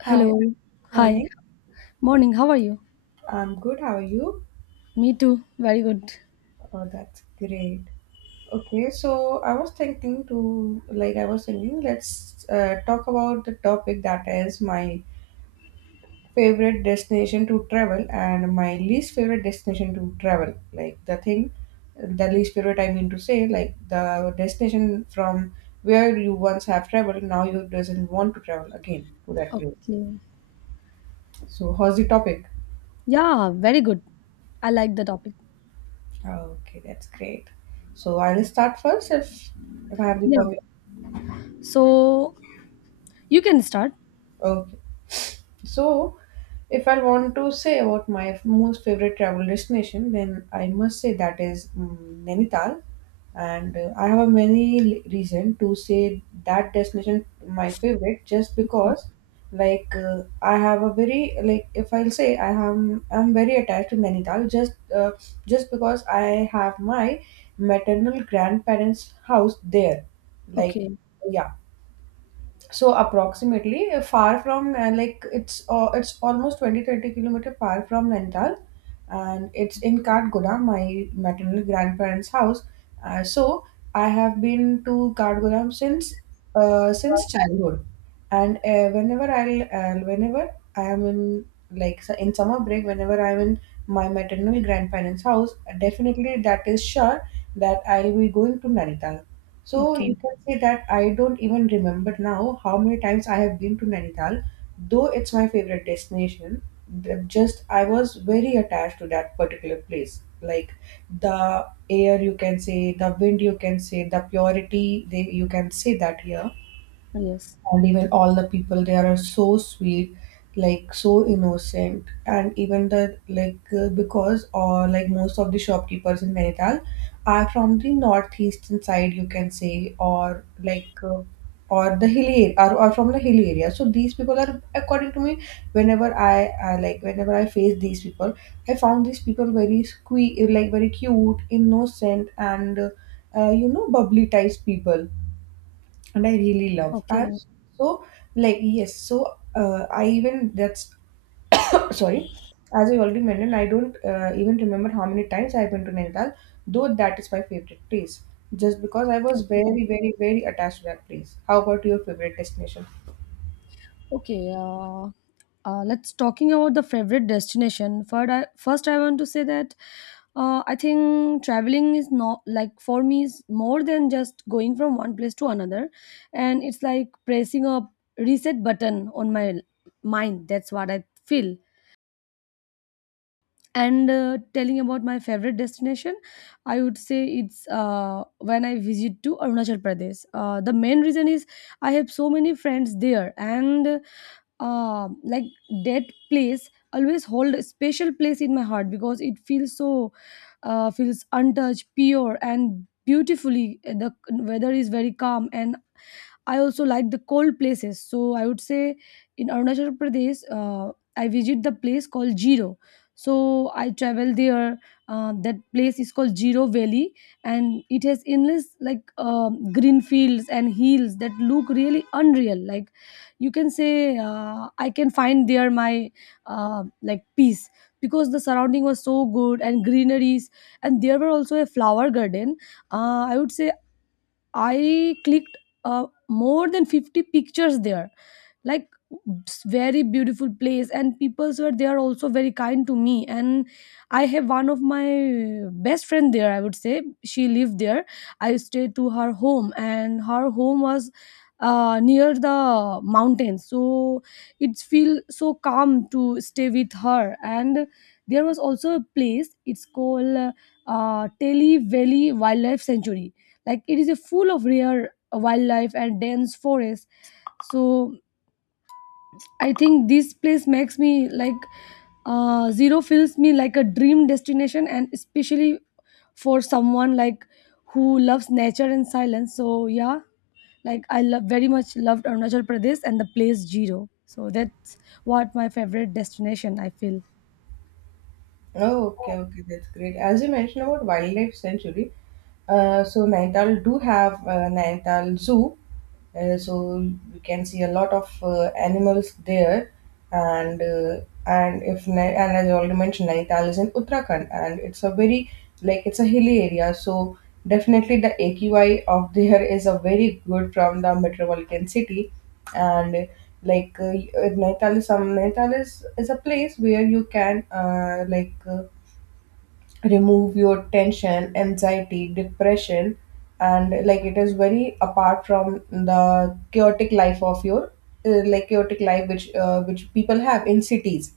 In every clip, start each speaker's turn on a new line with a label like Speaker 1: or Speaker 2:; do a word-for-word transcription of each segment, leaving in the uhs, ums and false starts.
Speaker 1: Hi,
Speaker 2: Hello. Hi.
Speaker 1: morning.
Speaker 2: Morning. How are you?
Speaker 1: I'm good. How are you?
Speaker 2: Me too. Very good.
Speaker 1: Oh, that's great. Okay, so I was thinking to, like, I was thinking, let's uh, talk about the topic that is my favorite destination to travel and my least favorite destination to travel. Like, the thing, the least favorite I mean to say, like, the destination from where you once have traveled, now you doesn't want to travel again to that place.
Speaker 2: Okay.
Speaker 1: So, how's the topic?
Speaker 2: Yeah, very good. I like the topic.
Speaker 1: Okay, that's great. So I will start first if if I have the
Speaker 2: Yeah. So you can start.
Speaker 1: permission. So, if I want to say about my f- most favorite travel destination, then I must say that is mm, Nainital. And uh, I have many l- reason to say that destination my favorite just
Speaker 2: Okay.
Speaker 1: because like uh, I have a very like if I'll say I am I'm very attached to Nainital just uh, just because I have my maternal grandparents house there like
Speaker 2: Okay.
Speaker 1: yeah, so approximately uh, far from uh, like it's uh, it's almost twenty thirty kilometers far from Nainital, and it's in Katgoda, my maternal grandparents' house. Uh, so I have been to Katgoda since uh, since childhood, and uh, whenever I'll uh, whenever I am in like su- in summer break, whenever I'm in my maternal grandparents' house, definitely that is sure that I'll be going to Nainital. So
Speaker 2: Okay.
Speaker 1: you can say that I don't even remember now how many times I have been to Nainital, though it's my favorite destination. th- Just I was very attached to that particular place. Like the air, you can say, the wind, you can say, the purity, they, you can say that here,
Speaker 2: Yes.
Speaker 1: and even all the people there are so sweet, like so innocent, and even the like uh, because or like most of the shopkeepers in Nainital are from the northeastern side, you can say, or like uh, or the hilly are or, or from the hilly area, so these people are according to me whenever I, I like whenever I face these people, I found these people very squee like very cute innocent and uh, uh, you know bubbly types people and I really love. I,
Speaker 2: Okay.
Speaker 1: so like yes, so uh, I even that's sorry, as I already mentioned, I don't uh, even remember how many times I've been to Nainital, though that is my favorite place, just because I was
Speaker 2: Okay.
Speaker 1: very very very attached to that place. How about your favorite destination?
Speaker 2: Okay, uh, uh, let's talking about the favorite destination. First, I, first I want to say that uh, I think traveling is not like for me is more than just going from one place to another, and it's like pressing a reset button on my l- mind. That's what I feel. And uh, telling about my favorite destination, I would say it's uh, when I visit to Arunachal Pradesh. Uh, the main reason is I have so many friends there, and uh, like that place always hold a special place in my heart because it feels so uh, feels untouched pure and beautifully the weather is very calm and I also like the cold places. So I would say in Arunachal Pradesh, uh, I visit the place called Jiro. So I travel there. Uh, that place is called Jiro Valley, and it has endless like um, green fields and hills that look really unreal. Like you can say, uh, I can find there my uh, like peace because the surrounding was so good and greeneries, and there were also a flower garden. Uh, I would say I clicked uh, more than fifty pictures there. Like s- Very beautiful place and people were there also very kind to me, and I have one of my best friend there. I would say she lived there. I stayed to her home, and her home was uh, near the mountains, so it feel so calm to stay with her. And there was also a place, it's called uh, Telly Valley Wildlife Sanctuary. Like it is a full of rare uh, wildlife and dense forest. So I think this place makes me like uh, zero feels me like a dream destination, and especially for someone like who loves nature and silence. So yeah, like I love very much, loved Arunachal Pradesh and the place zero. So that's what my favorite destination I feel.
Speaker 1: Oh, okay, okay, that's great. As you mentioned about wildlife sanctuary, uh, so Nainital do have uh, Nainital Zoo. Uh, so you can see a lot of uh, animals there, and uh, and if Nai- and as I already mentioned, Nainital is in Uttarakhand, and it's a very like it's a hilly area. So definitely the A Q I of there is a very good from the metropolitan city, and like uh, Nainital is some Nainital is is a place where you can uh, like. Uh, remove your tension, anxiety, depression, and like it is very apart from the chaotic life of your uh, like chaotic life which uh, which people have in cities.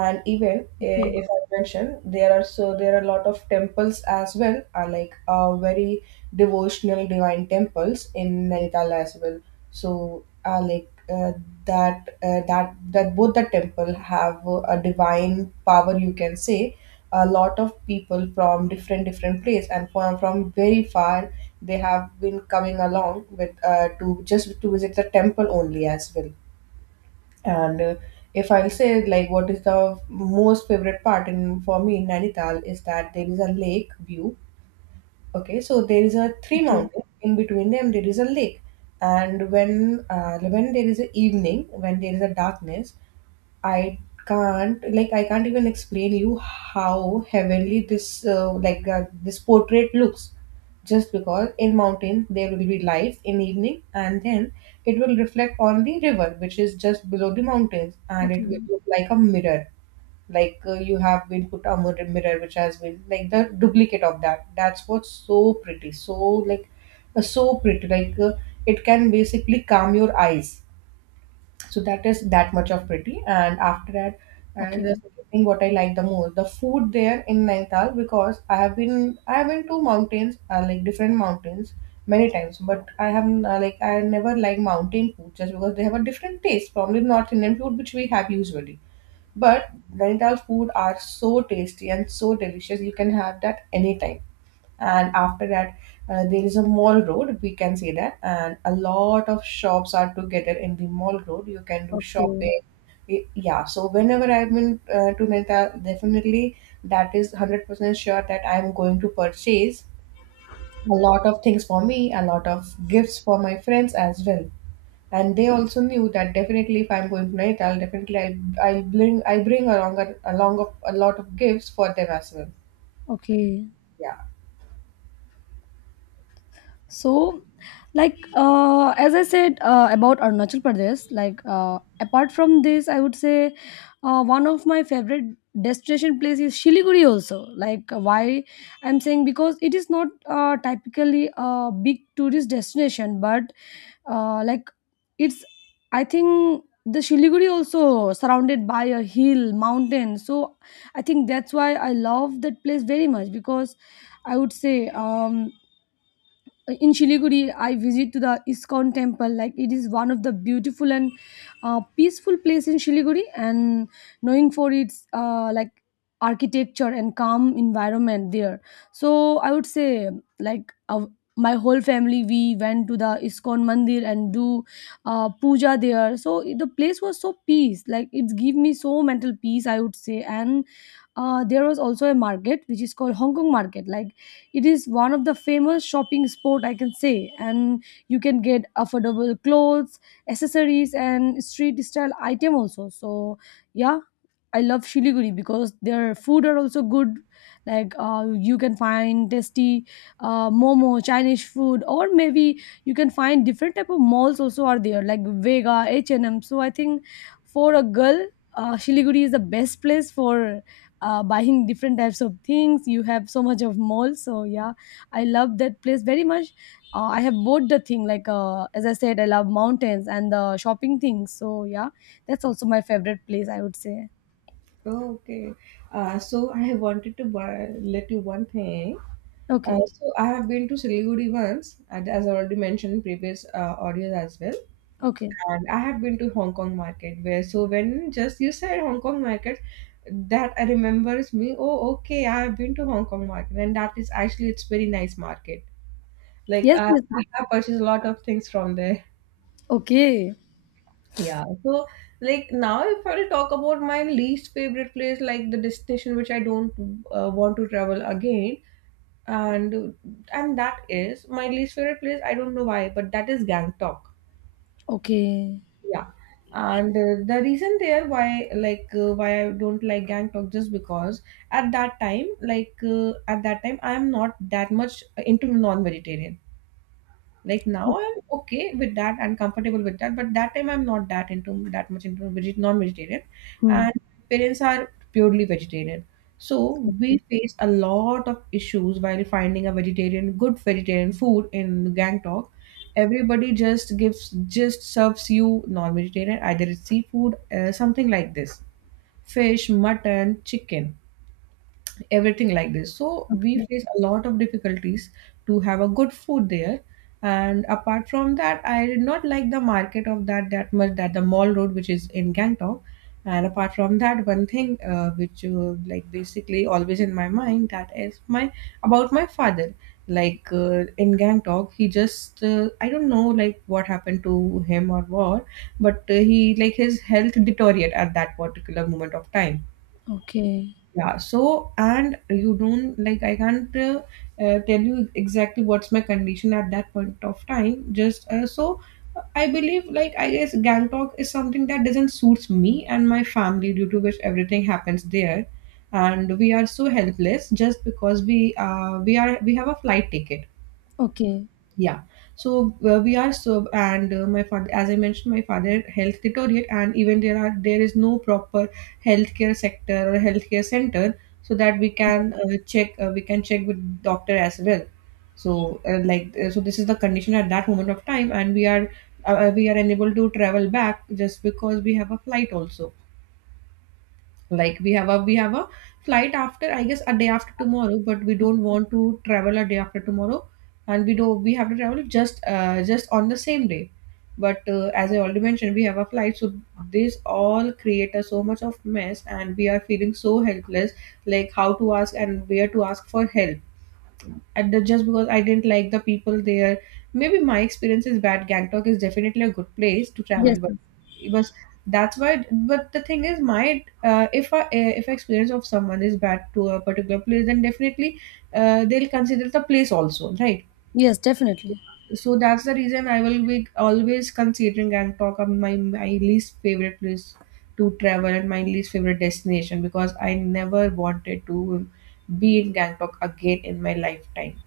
Speaker 1: And even eh,
Speaker 2: Okay.
Speaker 1: if I mention there are so there are a lot of temples as well, are like uh, very devotional divine temples in Nainital as well. So uh, like uh, that uh, that that both the temple have uh, a divine power, you can say. A lot of people from different different place and from, from very far, they have been coming along with uh, to just to visit the temple only as well. And uh, if I will say like what is the most favorite part in for me in Nainital is that there is a lake view. Okay, so there is a three
Speaker 2: Okay.
Speaker 1: mountain. In between them, there is a lake. And when uh, when there is a evening, when there is a darkness, I can't like I can't even explain you how heavenly this uh, like uh, this portrait looks. Just because in mountains there will be lights in evening, and then it will reflect on the river, which is just below the mountains, and it
Speaker 2: Okay.
Speaker 1: will look like a mirror, like uh, you have been put a mirror, mirror which has been like the duplicate of that, that's what's so pretty, so like uh, so pretty like uh, it can basically calm your eyes, so that is that much of pretty. And after that, and
Speaker 2: Okay.
Speaker 1: the second thing what I like the most, the food there in Nainital, because i have been I have been to mountains uh, like different mountains many times, but I have uh, like I never like mountain food, just because they have a different taste from the North Indian food which we have usually. But Nainital food are so tasty and so delicious, you can have that anytime. And after that, uh, there is a mall road, we can say that, and a lot of shops are together in the mall road, you can do
Speaker 2: Okay.
Speaker 1: shopping. Y- yeah, so whenever I've been uh, to Nainital, definitely that is one hundred percent sure that I'm going to purchase a lot of things for me, a lot of gifts for my friends as well. And they also knew that definitely if I'm going to Nainital, definitely i i bring i bring along a, along of, a lot of gifts for them as well.
Speaker 2: Okay.
Speaker 1: Yeah.
Speaker 2: So like uh, as i said uh, about Arunachal Pradesh, like uh, apart from this, I would say uh, one of my favorite destination place is Shiliguri also. Like uh, why I'm saying because it is not uh, typically a big tourist destination, but uh, like it's I think the Shiliguri also surrounded by a hill mountain. So I think that's why I love that place very much because I would say um in Shiliguri, I visit to the Iskon temple. Like it is one of the beautiful and uh, peaceful place in Shiliguri, and knowing for its uh, like architecture and calm environment there. So I would say like uh, my whole family we went to the Iskon Mandir and do uh, puja there. So the place was so peace. Like it give me so mental peace, I would say. And uh, there was also a market which is called Hong Kong Market. Like it is one of the famous shopping spot I can say, and you can get affordable clothes, accessories and street style item also. So yeah, I love Shiliguri because their food are also good. Like uh, you can find tasty uh, momo, Chinese food, or maybe you can find different type of malls also are there, like Vega, H and M. So I think for a girl, uh, Shiliguri is the best place for uh, buying different types of things. You have so much of malls, so yeah, I love that place very much. Uh, I have both the thing, like uh, as I said, I love mountains and the shopping things. So yeah, that's also my favorite place, I would say.
Speaker 1: Okay. Uh, so I have wanted to buy, let you one thing. Uh,
Speaker 2: Okay.
Speaker 1: so I have been to Siliguri once, and as I already mentioned in previous uh, audios as well.
Speaker 2: Okay.
Speaker 1: And I have been to Hong Kong market, where so when just you said Hong Kong market, that I remembers me. Oh, okay. I have been to Hong Kong market, and that is actually it's very nice market. Like
Speaker 2: Yes.
Speaker 1: uh,
Speaker 2: Yes.
Speaker 1: I have purchased a lot of things from there.
Speaker 2: Okay.
Speaker 1: Yeah, so like now, if I'll talk about my least favorite place, like the destination which I don't uh, want to travel again, and and that is my least favorite place. I don't know why, but that is Gangtok.
Speaker 2: Okay.
Speaker 1: Yeah, and uh, the reason there why like uh, why I don't like Gangtok just because at that time, like uh, at that time, I am not that much into non-vegetarian. Like
Speaker 2: O-
Speaker 1: now I'm okay with that and comfortable with that, but that time I'm not that into that much into veget- non-vegetarian,
Speaker 2: hmm.
Speaker 1: and parents are purely vegetarian. So we
Speaker 2: Okay.
Speaker 1: face a lot of issues while finding a vegetarian, good vegetarian food in Gangtok. Everybody just gives, just serves you non-vegetarian, either it's seafood, uh, something like this, fish, mutton, chicken, everything like this. So we
Speaker 2: Okay.
Speaker 1: face a lot of difficulties to have a good food there. And apart from that, I did not like the market of that that much. That the mall road, which is in Gangtok, and apart from that, one thing uh, which uh, like basically always in my mind, that is my about my father. Like uh, in Gangtok, he just uh, I don't know like what happened to him or what, but uh, he like his health deteriorated at that particular moment of time.
Speaker 2: Okay.
Speaker 1: Yeah, so and you don't like I can't uh, uh, tell you exactly what's my condition at that point of time. Just uh, so uh, I believe like I guess Gangtok is something that doesn't suits me and my family due to which everything happens there, and we are so helpless just because we uh, we are we have a flight ticket.
Speaker 2: Okay.
Speaker 1: Yeah. So uh, we are so, and uh, my father, as I mentioned, my father health deteriorate. And even there are there is no proper healthcare sector or healthcare center so that we can uh, check uh, we can check with doctor as well. So uh, like uh, so this is the condition at that moment of time, and we are uh, we are unable to travel back just because we have a flight also, like we have a we have a flight after I guess a day after tomorrow, but we don't want to travel a day after tomorrow, and we do we have to travel just uh, just on the same day. But uh, as I already mentioned, we have a flight, so this all create a so much of mess, and we are feeling so helpless, like how to ask and where to ask for help at the, just because I didn't like the people there. Maybe my experience is bad. Gangtok is definitely a good place to
Speaker 2: Yes.
Speaker 1: travel, but
Speaker 2: Yes.
Speaker 1: it was that's why. But the thing is, my uh, if I uh, if experience of someone is bad to a particular place, then definitely uh, they'll consider the place also, right?
Speaker 2: Yes, definitely.
Speaker 1: So that's the reason I will be always considering Gangtok as my my least favorite place to travel and my least favorite destination because I never wanted to be in Gangtok again in my lifetime.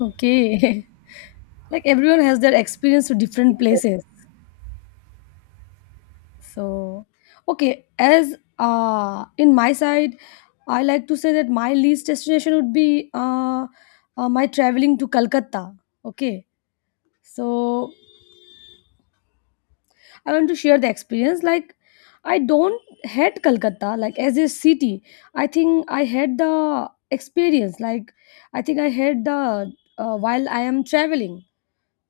Speaker 2: Okay. Like everyone has their experience to different places. So, okay, as uh in my side, I like to say that my least destination would be uh, uh my traveling to Calcutta. Okay. So, I want to share the experience. Like, I don't hate Calcutta, like, as a city. I think I had the experience. Like, I think I had the uh, while I am traveling.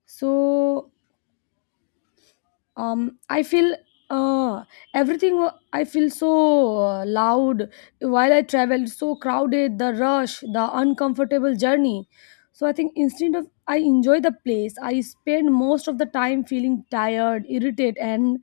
Speaker 2: So, um I feel uh everything wa- I feel so uh, loud while I traveled, so crowded, the rush, the uncomfortable journey. So I think instead of I enjoy the place, I spend most of the time feeling tired, irritated, and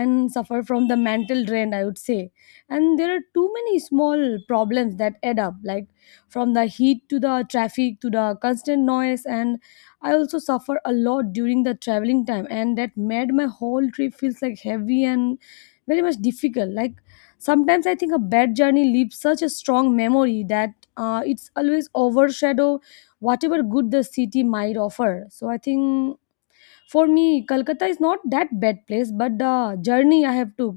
Speaker 2: and suffer from the mental drain, I would say. And there are too many small problems that add up, like from the heat to the traffic to the constant noise. And I also suffer a lot during the traveling time, and that made my whole trip feels like heavy and very much difficult. Like sometimes I think a bad journey leaves such a strong memory that uh, it's always overshadow whatever good the city might offer. So I think for me, Kolkata is not that bad place, but the journey I have took,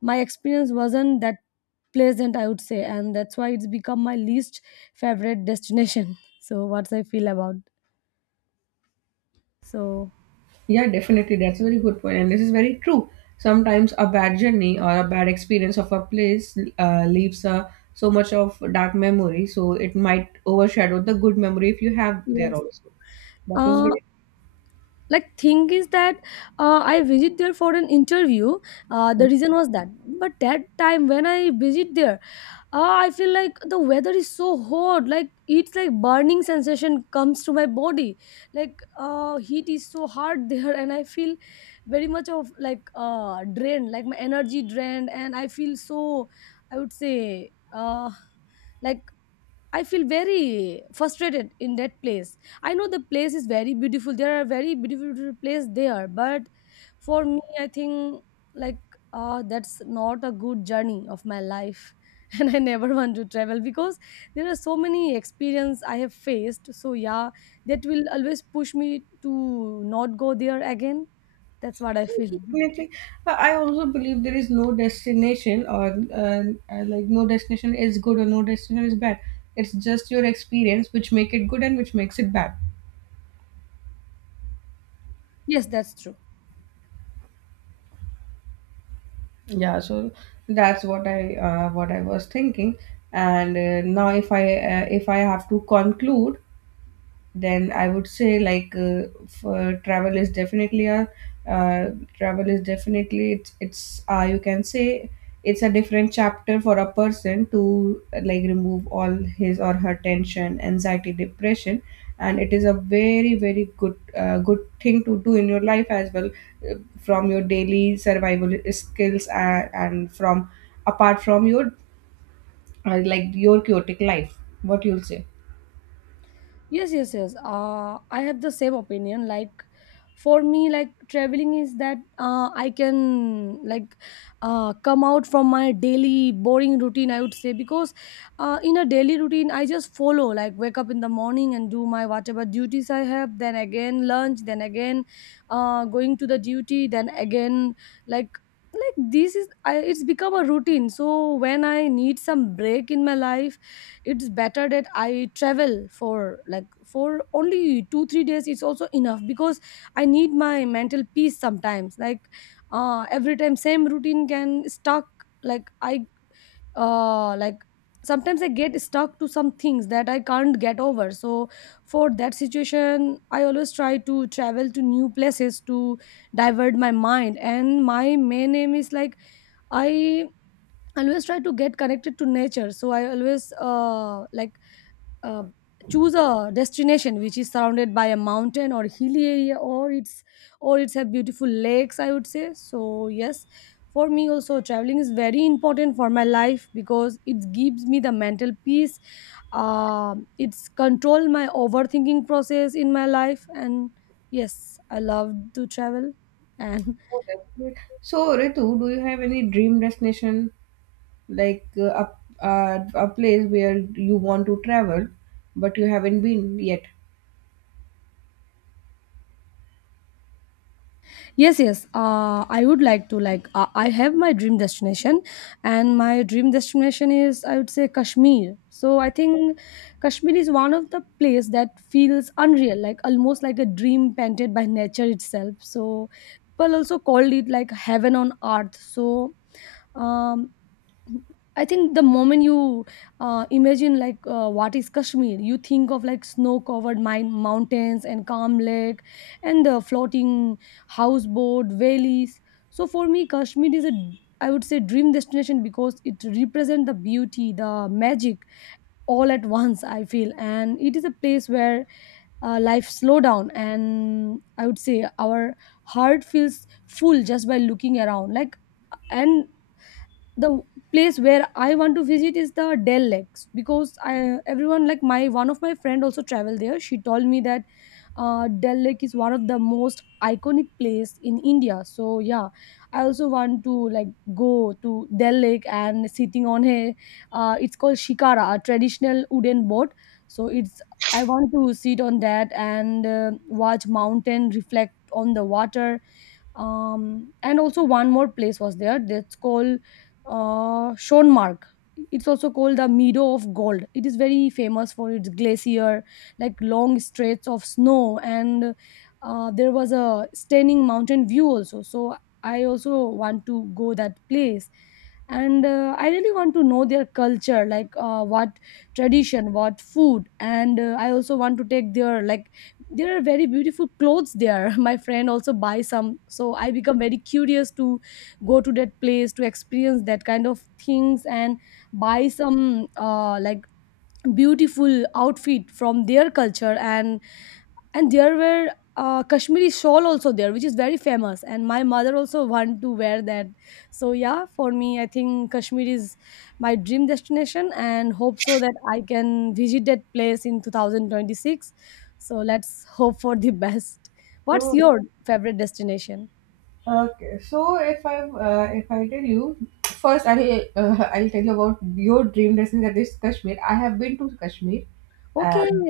Speaker 2: my experience wasn't that pleasant, I would say, and that's why it's become my least favorite destination. So what I feel about so.
Speaker 1: Yeah, definitely. That's a very good point, and this is very true. Sometimes a bad journey or a bad experience of a place uh, leaves uh, so much of dark memory, so it might overshadow the good memory if you have there
Speaker 2: Yes.
Speaker 1: also. That is
Speaker 2: uh
Speaker 1: very
Speaker 2: like Thing is that uh, I visit there for an interview. Uh, the
Speaker 1: true.
Speaker 2: reason was that, but that time when I visit there, uh, I feel like the weather is so hot, like it's like burning sensation comes to my body, like uh, heat is so hard there, and I feel very much of like uh drained, like my energy drained, and I feel so, I would say, uh like I feel very frustrated in that place. I know the place is very beautiful. There are very beautiful place there, but for me, I think like uh, that's not a good journey of my life, and I never want to travel because there are so many experience I have faced. So yeah, that will always push me to not go there again. That's what I feel.
Speaker 1: Definitely. Uh, I also believe there is no destination or uh, uh, like no destination is good or no destination is bad. It's just your experience which make it good and which makes it bad.
Speaker 2: Yes, that's true.
Speaker 1: Yeah, so that's what I uh, what I was thinking. And uh, now, if I uh, if I have to conclude, then I would say like uh, for travel is definitely a uh, travel is definitely it's it's uh, you can say it's a different chapter for a person to uh, like remove all his or her tension, anxiety, depression, and it is a very very good uh, good thing to do in your life as well, uh, from your daily survival skills and, and from apart from your uh, like your chaotic life. What you'll say?
Speaker 2: Yes, yes, yes. Uh, I have the same opinion. Like, for me, like traveling is that uh, I can like uh, come out from my daily boring routine, I would say. Because uh, in a daily routine, I just follow like wake up in the morning and do my whatever duties I have. Then again lunch. Then again uh, going to the duty. Then again like like this is I, it's become a routine. So when I need some break in my life, it's better that I travel for like for only two three days it's also enough, because I need my mental peace sometimes. Like uh every time same routine can stuck, like i uh like sometimes I get stuck to some things that I can't get over. So for that situation I always try to travel to new places to divert my mind, and my main aim is like I always try to get connected to nature. So I always uh like uh, choose a destination which is surrounded by a mountain or hilly area, or it's or it's have beautiful lakes, I would say. So yes, for me also traveling is very important for my life because it gives me the mental peace. Uh, it's control my overthinking process in my life, and yes, I love to travel and
Speaker 1: Oh, definitely. So, Ritu, do you have any dream destination like uh, a, uh, a place where you want to travel but you haven't been yet?
Speaker 2: Yes, yes. Uh, I would like to like uh, I have my dream destination, and my dream destination is I would say Kashmir. So I think Kashmir is one of the place that feels unreal, like almost like a dream painted by nature itself. So people also called it like heaven on earth. So um, I think the moment you uh, imagine like uh, what is Kashmir, you think of like snow-covered mine mountains and calm lake, and the floating houseboat valleys. So for me, Kashmir is a, I would say, dream destination because it represents the beauty, the magic all at once, I feel. And it is a place where uh, life slow down, and I would say our heart feels full just by looking around. Like and the place where I want to visit is the Dell Lakes, because I everyone like my one of my friend also traveled there, she told me that uh, Dell Lake is one of the most iconic place in India. So yeah, I also want to like go to Dell Lake and sitting on a, uh, it's called Shikara, a traditional wooden boat. So it's I want to sit on that and uh, watch mountain reflect on the water. Um, and also one more place was there, that's called uh, Schoenmark. It's also called the Meadow of Gold. It is very famous for its glacier, like long stretches of snow, and uh, there was a stunning mountain view also. So I also want to go that place, and uh, I really want to know their culture, like uh, what tradition, what food, and uh, I also want to take their, like, there are very beautiful clothes there. My friend also buys some, so I become very curious to go to that place to experience that kind of things and buy some uh, like beautiful outfit from their culture. And and there were uh, kashmiri shawl also there, which is very famous, and my mother also want to wear that. So yeah, for me, I think Kashmir is my dream destination, and hope so that I can visit that place in twenty twenty-six. So let's hope for the best. What's
Speaker 1: So,
Speaker 2: your favorite destination?
Speaker 1: okay. So, if I uh, if I tell you first, I'll uh, I'll tell you about your dream destination, that is Kashmir. I have been to Kashmir,
Speaker 2: Okay,
Speaker 1: and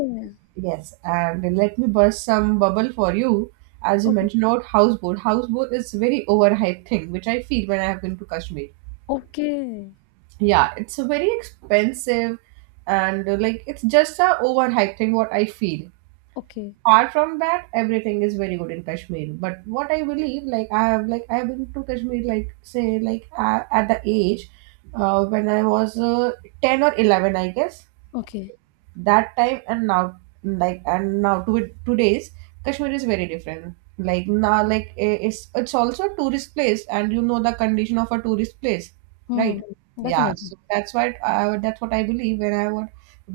Speaker 1: yes, and let me burst some bubble for you. As you
Speaker 2: okay,
Speaker 1: mentioned about houseboat, houseboat is very overhyped thing, which I feel when I have been to Kashmir.
Speaker 2: okay,
Speaker 1: Yeah, it's a very expensive and uh, like it's just a overhyped thing what I feel.
Speaker 2: okay,
Speaker 1: Apart from that, everything is very good in Kashmir, but what I believe, like i have like i have been to Kashmir, like say, like uh, at the age uh, when I was uh, ten or eleven, I guess,
Speaker 2: okay.
Speaker 1: that time. And now, like and now to it today's Kashmir is very different. Like, now, like, i- it's it's also a tourist place and you know the condition of a tourist place,
Speaker 2: Hmm.
Speaker 1: right? Yeah,
Speaker 2: Definitely.
Speaker 1: so that's what I, that's what I believe when I would,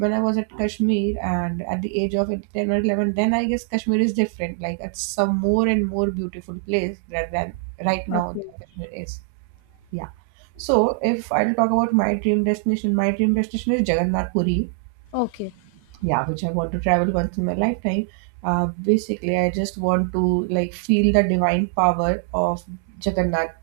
Speaker 1: when I was at Kashmir and at the age of ten or eleven, then I guess Kashmir is different. Like, it's a more and more beautiful place rather than right now.
Speaker 2: Okay,
Speaker 1: Kashmir is, yeah. So if I'll talk about my dream destination, my dream destination is Jagannath Puri,
Speaker 2: okay,
Speaker 1: yeah, which I want to travel once in my lifetime. uh, basically I just want to like feel the divine power of Jagannath,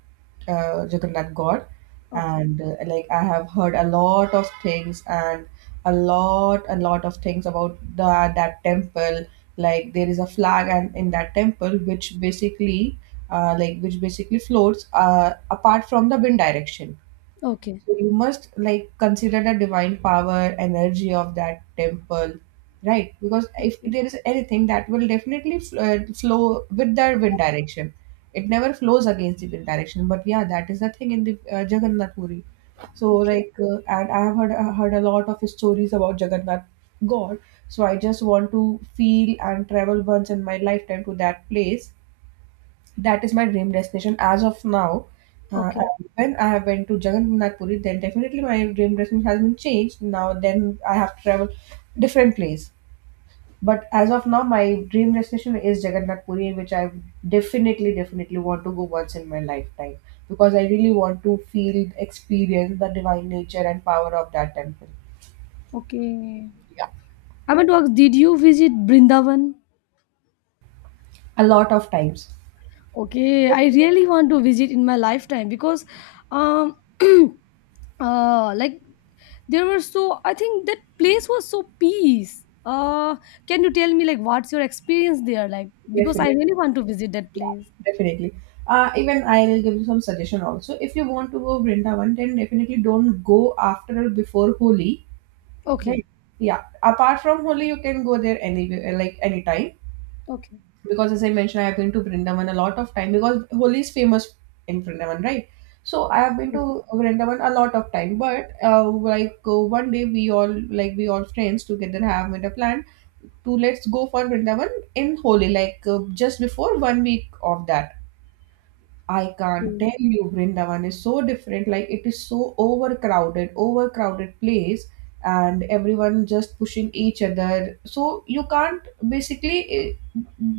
Speaker 1: uh, Jagannath God.
Speaker 2: okay.
Speaker 1: And uh, like I have heard a lot of things and a lot a lot of things about the, that temple. Like, there is a flag and in that temple which basically, uh, like which basically floats uh, apart from the wind direction.
Speaker 2: Okay.
Speaker 1: So you must like consider the divine power, energy of that temple, right? Because
Speaker 2: Yes,
Speaker 1: if
Speaker 2: yes.
Speaker 1: there is anything that will definitely fl- uh, flow with the wind direction, it never flows against the wind direction. But yeah, that is the thing in the uh, Jagannath Puri. So
Speaker 2: Okay.
Speaker 1: like, uh, and I have heard uh, heard a lot of stories about Jagannath God. So I just want to feel and travel once in my lifetime to that place, that is my dream destination as of now. Uh,
Speaker 2: Okay.
Speaker 1: and when I have went to Jagannath Puri, then definitely my dream destination has been changed. Now then I have to travel different place. But as of now, my dream destination is Jagannath Puri, which I definitely, definitely want to go once in my lifetime because I really want to feel, experience the divine nature and power of that temple.
Speaker 2: Okay.
Speaker 1: Yeah,
Speaker 2: I meant to ask, did you visit Brindavan?
Speaker 1: a lot of times,
Speaker 2: Okay, I really want to visit in my lifetime because, um, uh, like there were, so I think that place was so peace. Uh, can you tell me, like, what's your experience there like? Because I
Speaker 1: definitely.
Speaker 2: really want to visit that
Speaker 1: Yeah,
Speaker 2: place.
Speaker 1: definitely. Uh, even I will give you some suggestion also. If you want to go Vrindavan, then definitely don't go after or before Holi,
Speaker 2: Okay.
Speaker 1: right? Yeah. Apart from Holi, you can go there anywhere, like anytime.
Speaker 2: Okay.
Speaker 1: Because as I mentioned, I have been to Vrindavan a lot of time because Holi is famous in Vrindavan, right? So I have been
Speaker 2: Yes.
Speaker 1: to Vrindavan a lot of time, but uh, like uh, one day we all like we all friends together have made a plan to let's go for Vrindavan in Holi, like uh, just before one week of that. I can't tell
Speaker 2: Yes.
Speaker 1: you, Vrindavan is so different. Like, it is so overcrowded, overcrowded place, and everyone just pushing each other. So you can't basically, eh,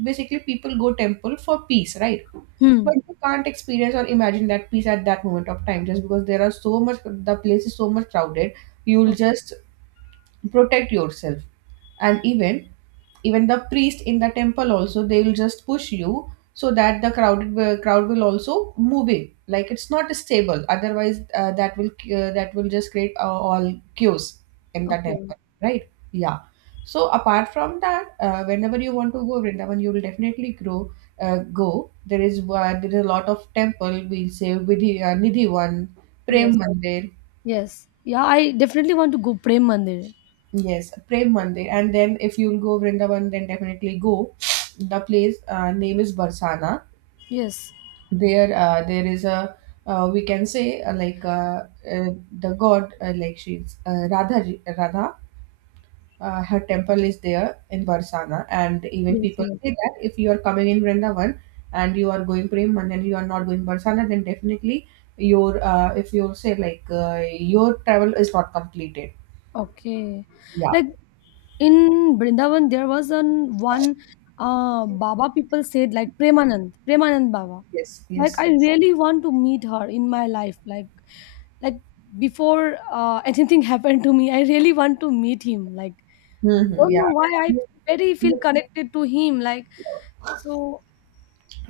Speaker 1: basically people go temple for peace, right?
Speaker 2: Hmm.
Speaker 1: But you can't experience or imagine that peace at that moment of time, just because there are so much. The place is so much crowded. You'll
Speaker 2: Okay.
Speaker 1: just protect yourself, and even even the priest in the temple also, they will just push you so that the crowded uh, crowd will also move in, like it's not stable, otherwise uh, that will uh, that will just create uh, all queues in the
Speaker 2: Okay.
Speaker 1: temple, right? Yeah. So apart from that, uh, whenever you want to go Vrindavan you will definitely grow uh, go. There is uh, there is a lot of temple, we say Vidhi, uh, Nidhi one,
Speaker 2: Yes.
Speaker 1: Prem Mandir.
Speaker 2: Yes. Yeah, I definitely want to go Prem Mandir.
Speaker 1: Yes, Prem Mandir. And then if you'll go Vrindavan, then definitely go. The place uh, name is Barsana.
Speaker 2: Yes.
Speaker 1: There, uh, there is a uh, we can say uh, like uh, uh, the god uh, like she's uh, Radha, Radha. Uh, her temple is there in Barsana, and even
Speaker 2: Yes,
Speaker 1: people
Speaker 2: yes.
Speaker 1: say that if you are coming in Vrindavan and you are going Prem Mandir and you are not going Barsana, then definitely your uh, if you say like uh, your travel is not completed.
Speaker 2: Okay.
Speaker 1: Yeah.
Speaker 2: Like in Brindavan, there was an one uh Baba, people said, like, Premanand, Premanand Baba.
Speaker 1: Yes.
Speaker 2: Like
Speaker 1: Yes.
Speaker 2: I really want to meet her in my life. Like like before uh, anything happened to me, I really want to meet him. Like
Speaker 1: Hmm.
Speaker 2: don't
Speaker 1: Yeah.
Speaker 2: know why I very feel connected to him. Like so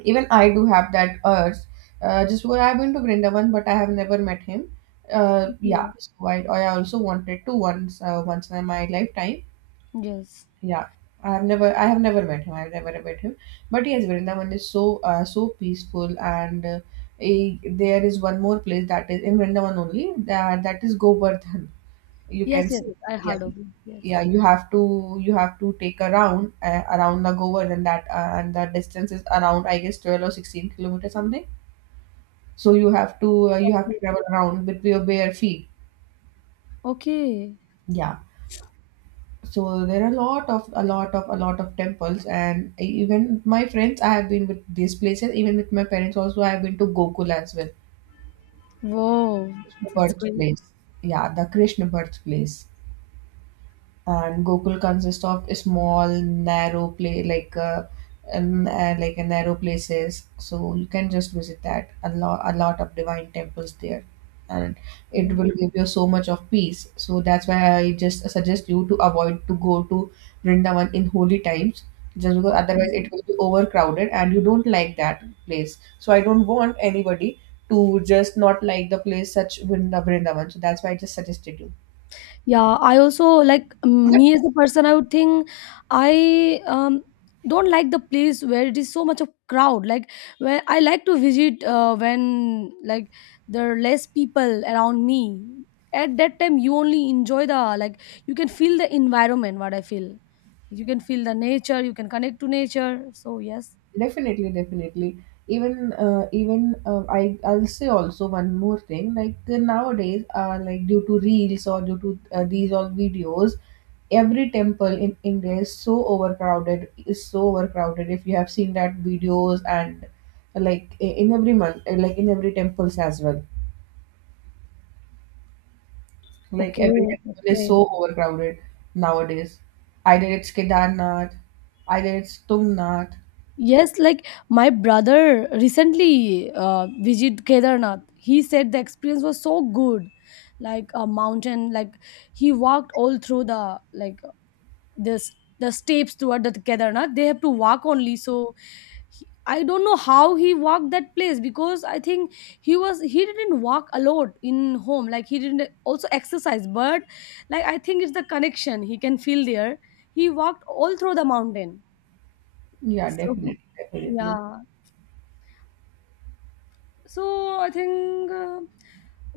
Speaker 1: Even I do have that urge. Uh, just well, I've been to Grindavan, but I have never met him. Uh, yeah.
Speaker 2: okay.
Speaker 1: So I, I also wanted to once, uh, once in my lifetime.
Speaker 2: Yes.
Speaker 1: Yeah. I have never, I have never met him. I've never met him. But yes, Vrindavan is so, uh, so peaceful, and uh, eh, there is one more place that is in Vrindavan only. That that is Govardhan. You can
Speaker 2: Yes, yes,
Speaker 1: see,
Speaker 2: yes. I heard
Speaker 1: yeah.
Speaker 2: of it. Yes.
Speaker 1: Yeah, you have to you have to take a round uh, around the Nagovar and that uh, and the distance is around, I guess, twelve or sixteen kilometers something. So you have to uh, you have to
Speaker 2: Okay.
Speaker 1: travel around with your bare feet.
Speaker 2: Okay.
Speaker 1: Yeah. So there are a lot of a lot of a lot of temples, and even my friends I have been with these places, even with my parents also I have been to Gokul as well,
Speaker 2: Whoa.
Speaker 1: Krishna
Speaker 2: That's great.
Speaker 1: birthplace. Yeah, the Krishna birthplace. And Gokul consists of small, narrow play like uh, um, uh, like uh, narrow places. So you can just visit that, a lot, a lot of divine temples there, and it will give you so much of peace. So that's why I just suggest you to avoid to go to Vrindavan in holy times, just because otherwise
Speaker 2: Okay.
Speaker 1: it will be overcrowded and you don't like that place. So I don't want anybody to just not like the place such Vrinda- Vrindavan. So that's why I just suggested
Speaker 2: Yeah, I also, like
Speaker 1: you.
Speaker 2: me as a person, I would think I um don't like the place where it is so much of crowd. Like where I like to visit uh, when, like, there are less people around me. At that time, you only enjoy the, like, you can feel the environment. What I feel, you can feel the nature. You can connect to nature. So yes,
Speaker 1: Definitely, definitely. Even uh, even uh, I I'll say also one more thing. Like uh, nowadays, uh, like due to reels or due to uh, these all videos, every temple in India is so overcrowded. Is so overcrowded. If you have seen that videos and uh, like i- in every month, uh, like in every temples as well. Like every
Speaker 2: okay, that's
Speaker 1: temple is
Speaker 2: great.
Speaker 1: so overcrowded nowadays. Either it's Kedarnath, either it's Tungnath.
Speaker 2: Yes, like my brother recently uh, visited Kedarnath. He said the experience was so good, like a mountain. Like he walked all through the, like, this, the steps throughout the Kedarnath. They have to walk only. So he, I don't know how he walked that place, because I think he was, he didn't walk a lot in home. Like he didn't also exercise, but like I think it's the connection he can feel there. He walked all through the mountain.
Speaker 1: Yeah,
Speaker 2: So
Speaker 1: definitely, definitely.
Speaker 2: yeah, so I think uh,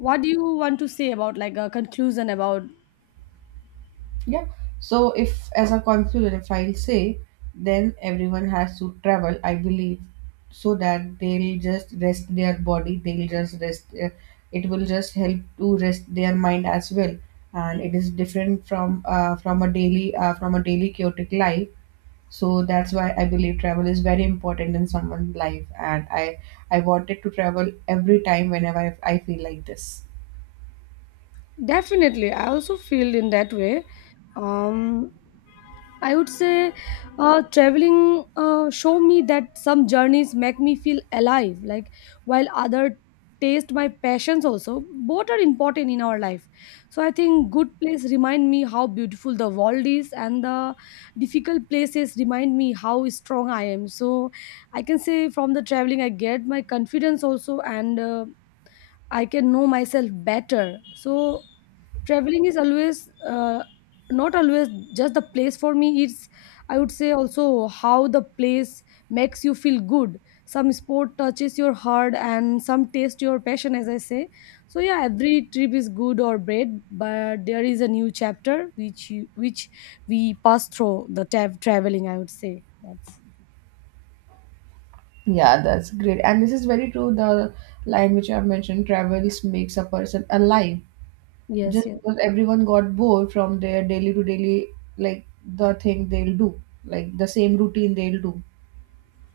Speaker 2: what do you want to say about, like, a conclusion about.
Speaker 1: Yeah. So if, as a conclusion, if I'll say, then everyone has to travel, I believe, so that they'll just rest their body, they'll just rest their, it will just help to rest their mind as well. And it is different from uh, from a daily uh, from a daily chaotic life. So that's why I believe travel is very important in someone's life. And I I wanted to travel every time whenever I I feel like this.
Speaker 2: Definitely, I also feel in that way. Um, I would say uh, traveling uh, show me that some journeys make me feel alive, like while other taste my passions also. Both are important in our life. So I think good place remind me how beautiful the world is, and the difficult places remind me how strong I am. So I can say from the traveling I get my confidence also, and uh, I can know myself better. So traveling is always uh, not always just the place for me. It's, I would say also, how the place makes you feel good. Some sport touches your heart and some taste your passion, as I say. So yeah, every trip is good or bad, but there is a new chapter which you, which we pass through the tab traveling, I would say that's
Speaker 1: Yeah, that's great. And this is very true. The line which I've mentioned, travels makes a person alive.
Speaker 2: yes,
Speaker 1: Just
Speaker 2: yes,
Speaker 1: because everyone got bored from their daily to daily, like the thing they'll do, like the same routine they'll do.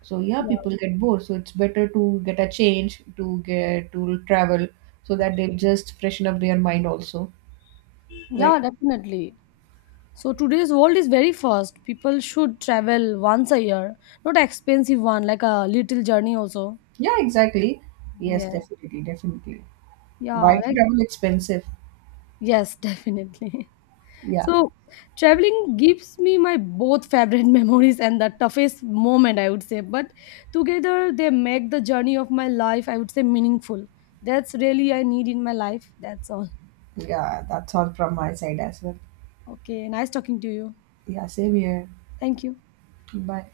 Speaker 1: So yeah,
Speaker 2: yeah,
Speaker 1: people get bored. So it's better to get a change, to get to travel, so that they'll just freshen up their mind also.
Speaker 2: yeah,
Speaker 1: Right.
Speaker 2: definitely. So today's world is very fast. People should travel once a year, not expensive one, like a little journey also.
Speaker 1: Yeah, exactly. Yes,
Speaker 2: Yeah,
Speaker 1: definitely, definitely. Why
Speaker 2: yeah,
Speaker 1: is
Speaker 2: like
Speaker 1: travel expensive?
Speaker 2: yes, definitely.
Speaker 1: Yeah,
Speaker 2: So traveling gives me my both favorite memories and the toughest moment, I would say. But together they make the journey of my life, I would say, meaningful. That's really I need in my life. That's all.
Speaker 1: yeah, that's all from my side as well.
Speaker 2: Okay, nice talking to you.
Speaker 1: Yeah, same here.
Speaker 2: Thank you.
Speaker 1: Bye.